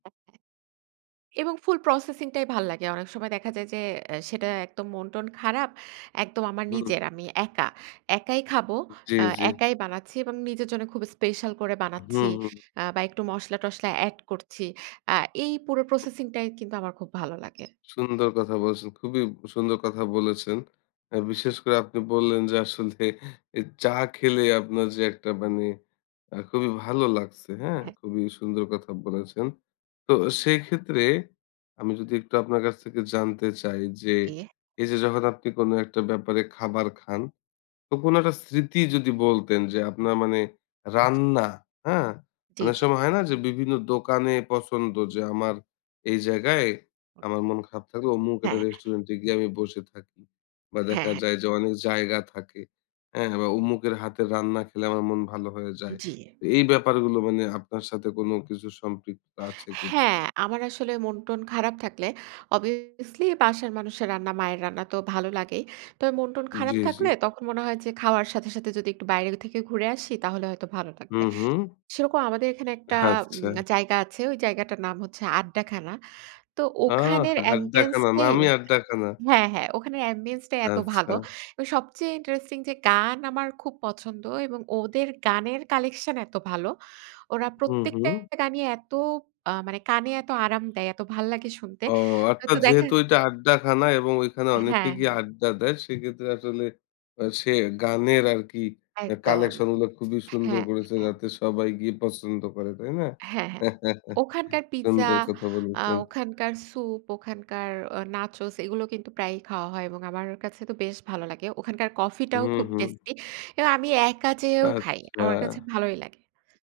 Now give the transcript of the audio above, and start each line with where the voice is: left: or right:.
right: [unintelligible] এবং ফুল প্রসেসিং টাই ভাল লাগে। অনেক সময় দেখা যায় যে, সেটা একদম মন-টন খারাপ। একদম আমার
left: হুম।
right: নিজের, আমি একা। একাই খাবো।
left: উ জ্বী,
right: আ
left: জ্বী।
right: একাই বানাচ্ছি এবং নিজের জন্য খুব স্পেশাল করে বানাচ্ছি
left: হুম, হুম।
right: আ বা একটু মসলা-টসলা এড করছি। আ এই পুরো প্রসেসিং টাই কিন্তু আমার খুব ভালো লাগে।
left: সুন্দর কথা বলছেন। খুবই সুন্দর কথা বলেছেন। আ বিশেষ করে, আপনি বললেন যে, আসলে এ এই চা খেলে আপনার যে, একটা মানে আ খুবই ভালো লাগছে, হ্যাঁ,
right: হ্যাঁ।
left: খুবই সুন্দর কথা বলেছেন। তো সেই ক্ষেত্রে, আমি যদি একটু আপনার কাছ থেকে জানতে চাই যে,
right: ইয়ে
left: এই যে, যখন আপনি কোনো একটা ব্যাপারে খাবার খান, তো কোনো একটা স্মৃতি যদি বলতেন যে, আপনার মানে রান্না, হ্যাঁ?
right: জ্বী,
left: অনেক
right: জ্বী।
left: সময় হয় না যে, বিভিন্ন দোকানে পছন্দ যে, আমার এই জায়গায় আমার মন খারাপ থাকলে অমুক একটা
right: হ্যাঁ।
left: রেস্টুরেন্ট এ গিয়ে আমি বসে থাকি। বা
right: হ্যাঁ,
left: দেখা
right: হ্যাঁ।
left: যায় যে, অনেক জায়গা থাকে। হ্যাঁ, বা অমুকের হাতে রান্না খেলে আমার মন ভালো হয়ে যায়।
right: জ্বী।
left: তো এই ব্যাপারগুলো মানে, আপনার সাথে কোনো কিছু সম্পৃক্ততা আছে কিনা?
right: হ্যাঁ, আমার আসলে মন-টন খারাপ থাকলে, অবভিয়াসলি বাসার মানুষের রান্না, মায়ের রান্না তো, ভালো লাগেই। তবে মন-টন খারাপ
left: জ্বী, জ্বী।
right: থাকলে, তখন মনে হয় যে, খাওয়ার সাথে, সাথে যদি একটু বাইরে থেকে ঘুরে আসি, তাহলে হয়তো ভালো লাগবে।
left: হুম, হুম।
right: সেরকম আমাদের এখানে একটা
left: আচ্ছা।
right: উম জায়গা আছে। ওই জায়গাটার নাম হচ্ছে, আড্ডাখানা। তো,
left: আ
right: ওখানের অ্যাম্বিয়েন্স
left: আড্ডাখানা,
right: টাই
left: নামই আড্ডাখানা।
right: হ্যাঁ, হ্যাঁ, ওখানে অ্যাম্বিয়েন্স টাই এত ভালো
left: আচ্ছা।
right: এবং সবচেয়ে ইন্টারেস্টিং যে, গান আমার খুব পছন্দ এবং ওদের গানের কালেকশন এত ভালো। ওরা
left: হুম,
right: প্রত্যেকটা
left: হুম।
right: গানই এত আ মানে কানে এত আরাম দেয়, এত ভাল লাগে শুনতে।
left: ও, অর্থাৎ
right: তো দেখা
left: যেহেতু ওইটা আড্ডাখানা এবং ওইখানে অনেকে
right: হ্যাঁ,
left: গিয়ে
right: হ্যাঁ।
left: আড্ডা দেয়, সেক্ষেত্রে আসলে সে গানের আর কি আ
right: একদম।
left: কালেকশন গুলো খুবই সুন্দর
right: হ্যাঁ,
left: গরেছে।
right: হ্যাঁ।
left: যাতে সবাই গিয়ে পছন্দ করে। তাই না?
right: হ্যাঁ, হ্যাঁ। ওখানকার পিজ্জা,
left: সুন্দর কথা
right: আ
left: বলেছেন।
right: ওখানকার সুপ, ওখানকার আ নাচোস এগুলো কিন্তু প্রায়ই খাওয়া হয় এবং আমার কাছে তো, বেশ ভালো লাগে। ওখানকার কফি টাও
left: হুম,
right: খুব
left: হুম।
right: টেস্টি। এবং আমি একা যেয়েও খাই। আমার কাছে,
left: আচ্ছা।
right: ভালোই লাগে।